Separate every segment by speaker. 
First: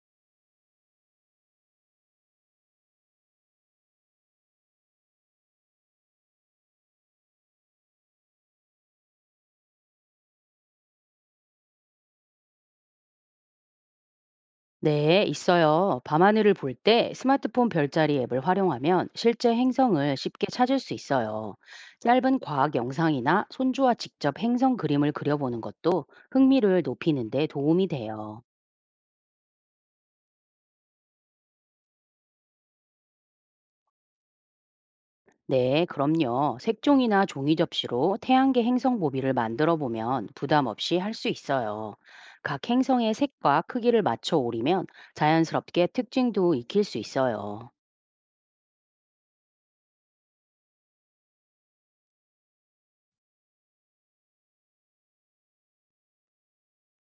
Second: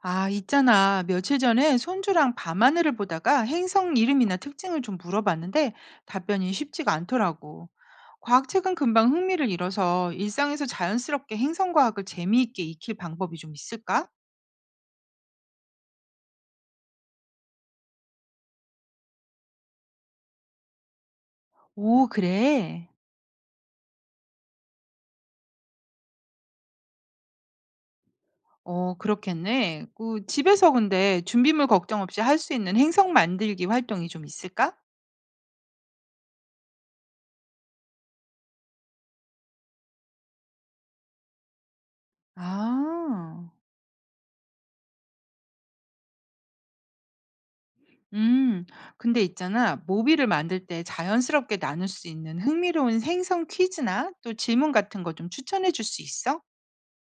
Speaker 1: 아, 있잖아. 며칠 전에 손주랑 밤하늘을 보다가 행성 이름이나 특징을 좀 물어봤는데 답변이 쉽지가 않더라고. 과학책은 금방 흥미를 잃어서 일상에서 자연스럽게 행성과학을 재미있게 익힐 방법이 좀 있을까?
Speaker 2: 네, 있어요. 밤하늘을 볼 때 스마트폰 별자리 앱을 활용하면 실제 행성을 쉽게 찾을 수 있어요.
Speaker 1: 오,
Speaker 2: 짧은 과학
Speaker 1: 그래.
Speaker 2: 영상이나 손주와 직접 행성 그림을 그려보는 것도 흥미를 높이는 데 도움이 돼요.
Speaker 1: 그렇겠네. 그 집에서 근데 준비물 걱정 없이 할 수 있는 행성 만들기 활동이 좀 있을까?
Speaker 2: 네, 그럼요. 색종이나 종이 접시로 태양계 행성 모비를 만들어 보면 부담 없이 할 수 있어요. 각 행성의
Speaker 1: 아.
Speaker 2: 색과 크기를 맞춰 오리면 자연스럽게 특징도 익힐 수 있어요.
Speaker 1: 음, 근데 있잖아. 모비를 만들 때 자연스럽게 나눌 수 있는 흥미로운 생성 퀴즈나 또 질문 같은 거 좀 추천해 줄 수 있어?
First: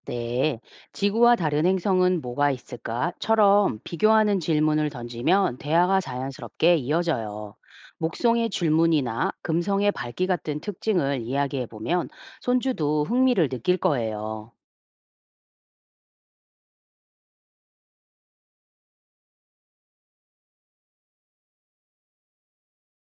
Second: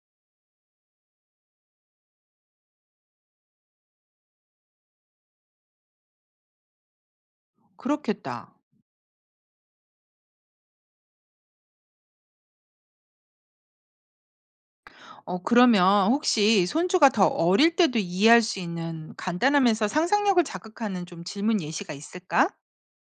Speaker 2: 네, 지구와 다른 행성은 뭐가 있을까?처럼 비교하는 질문을 던지면 대화가 자연스럽게 이어져요. 목성의
Speaker 1: 그렇겠다.
Speaker 2: 줄무늬나 금성의 밝기 같은 특징을 이야기해 보면 손주도 흥미를 느낄 거예요.
Speaker 1: 그러면 혹시 손주가 더 어릴 때도 이해할 수 있는 간단하면서 상상력을 자극하는 좀 질문 예시가 있을까?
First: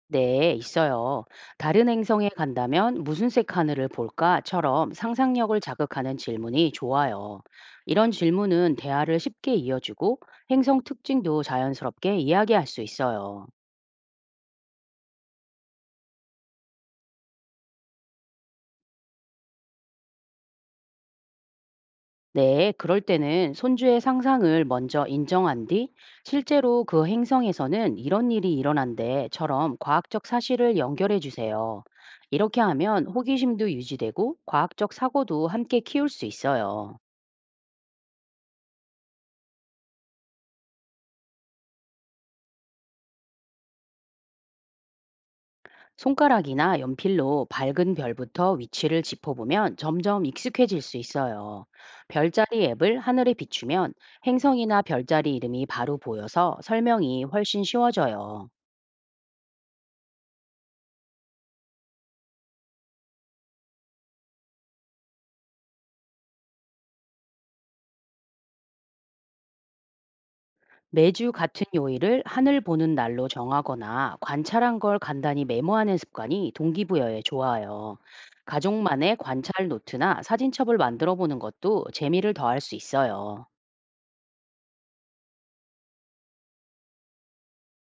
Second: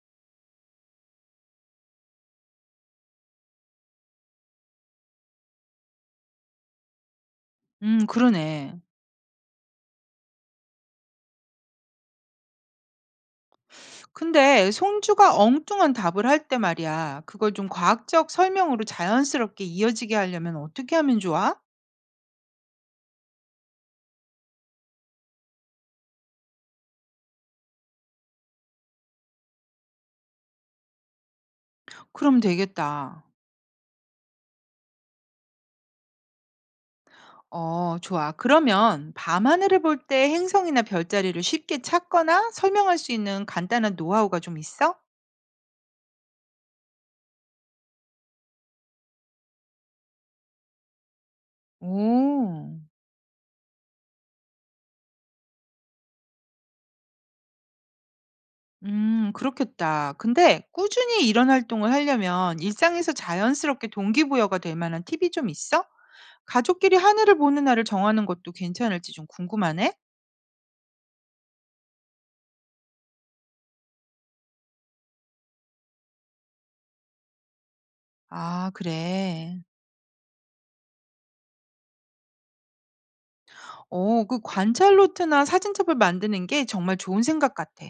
Speaker 2: 네, 있어요. 다른 행성에 간다면 무슨 색 하늘을 볼까?처럼 상상력을 자극하는 질문이 좋아요. 이런
Speaker 1: 그러네.
Speaker 2: 질문은 대화를 쉽게 이어주고 행성 특징도 자연스럽게 이야기할 수 있어요.
Speaker 1: 근데 손주가 엉뚱한 답을 할 때 말이야. 그걸 좀 과학적 설명으로 자연스럽게 이어지게 하려면 어떻게 하면 좋아?
Speaker 2: 네, 그럴 때는 손주의 상상을 먼저 인정한 뒤 실제로 그 행성에서는 이런 일이 일어난대처럼 과학적 사실을 연결해 주세요.
Speaker 1: 그럼
Speaker 2: 이렇게 하면
Speaker 1: 되겠다.
Speaker 2: 호기심도 유지되고 과학적 사고도 함께 키울 수 있어요.
Speaker 1: 좋아. 그러면 밤하늘을 볼 때 행성이나 별자리를 쉽게 찾거나 설명할 수 있는 간단한 노하우가 좀 있어?
Speaker 2: 손가락이나 연필로 밝은 별부터 위치를 짚어보면 점점 익숙해질 수 있어요. 별자리
Speaker 1: 오,
Speaker 2: 앱을 하늘에 비추면 행성이나 별자리 이름이 바로 보여서 설명이 훨씬 쉬워져요.
Speaker 1: 그렇겠다. 근데 꾸준히 이런 활동을 하려면 일상에서 자연스럽게 동기부여가 될 만한 팁이 좀 있어? 가족끼리 하늘을 보는 날을 정하는 것도 괜찮을지 좀 궁금하네?
Speaker 2: 매주 같은 요일을 하늘 보는 날로 정하거나 관찰한 걸 간단히 메모하는 습관이 동기부여에 좋아요.
Speaker 1: 아,
Speaker 2: 가족만의
Speaker 1: 그래.
Speaker 2: 관찰 노트나 사진첩을 만들어 보는 것도 재미를 더할 수 있어요.
Speaker 1: 그 관찰노트나 사진첩을 만드는 게 정말 좋은 생각 같아.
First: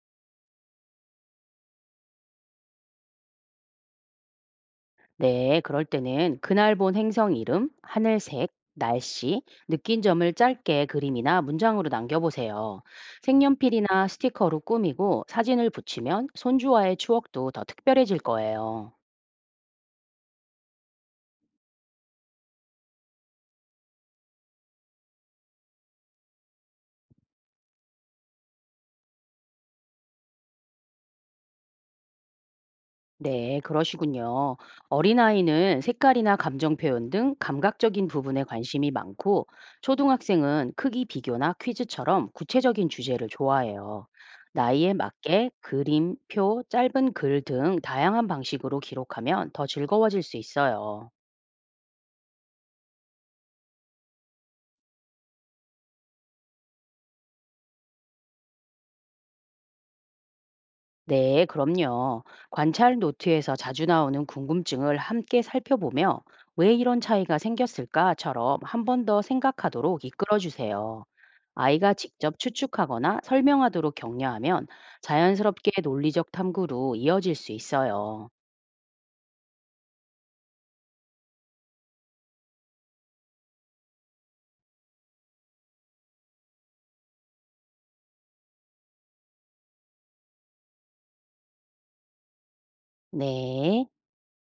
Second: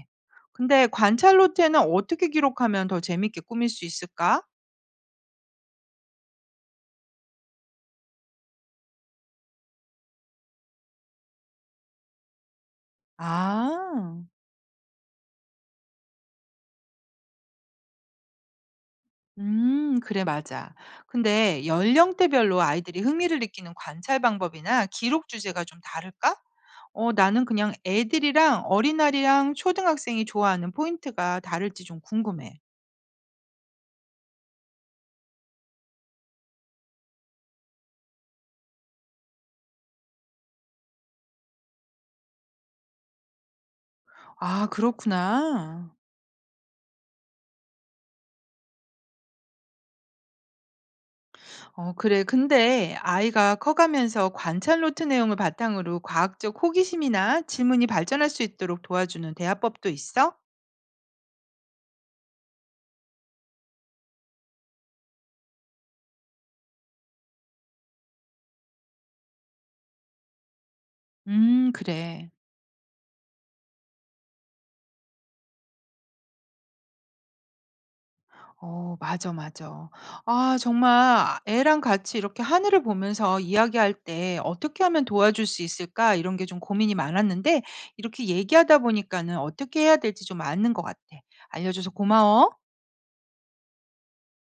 Speaker 1: 근데 관찰노트에는 어떻게 기록하면 더 재밌게 꾸밀 수 있을까?
Speaker 2: 네, 그럴 때는 그날 본 행성 이름, 하늘색, 날씨, 느낀 점을 짧게 그림이나 문장으로 남겨보세요. 색연필이나
Speaker 1: 아,
Speaker 2: 스티커로 꾸미고 사진을 붙이면 손주와의 추억도 더 특별해질 거예요.
Speaker 1: 그래, 맞아. 근데 연령대별로 아이들이 흥미를 느끼는 관찰 방법이나 기록 주제가 좀 다를까? 나는 그냥 애들이랑 어린아이랑 초등학생이 좋아하는 포인트가 다를지 좀 궁금해.
Speaker 2: 네, 그러시군요. 어린아이는 색깔이나 감정 표현 등 감각적인 부분에 관심이 많고, 초등학생은 크기 비교나 퀴즈처럼 구체적인 주제를 좋아해요.
Speaker 1: 아,
Speaker 2: 나이에 맞게
Speaker 1: 그렇구나.
Speaker 2: 그림, 표, 짧은 글 등 다양한 방식으로 기록하면 더 즐거워질 수 있어요.
Speaker 1: 어, 그래. 근데 아이가 커가면서 관찰 노트 내용을 바탕으로 과학적 호기심이나 질문이 발전할 수 있도록 도와주는 대화법도 있어?
Speaker 2: 네, 그럼요. 관찰 노트에서 자주 나오는 궁금증을 함께 살펴보며 왜 이런 차이가 생겼을까처럼 한 번 더 생각하도록 이끌어 주세요. 아이가
Speaker 1: 그래.
Speaker 2: 직접 추측하거나 설명하도록 격려하면 자연스럽게 논리적 탐구로 이어질 수 있어요.
Speaker 1: 어, 맞아, 맞아. 아, 정말 애랑 같이 이렇게 하늘을 보면서 이야기할 때 어떻게 하면 도와줄 수 있을까? 이런 게 좀 고민이 많았는데 이렇게 얘기하다 보니까는 어떻게 해야 될지 좀 아는 것 같아. 알려줘서 고마워.
Speaker 2: 네.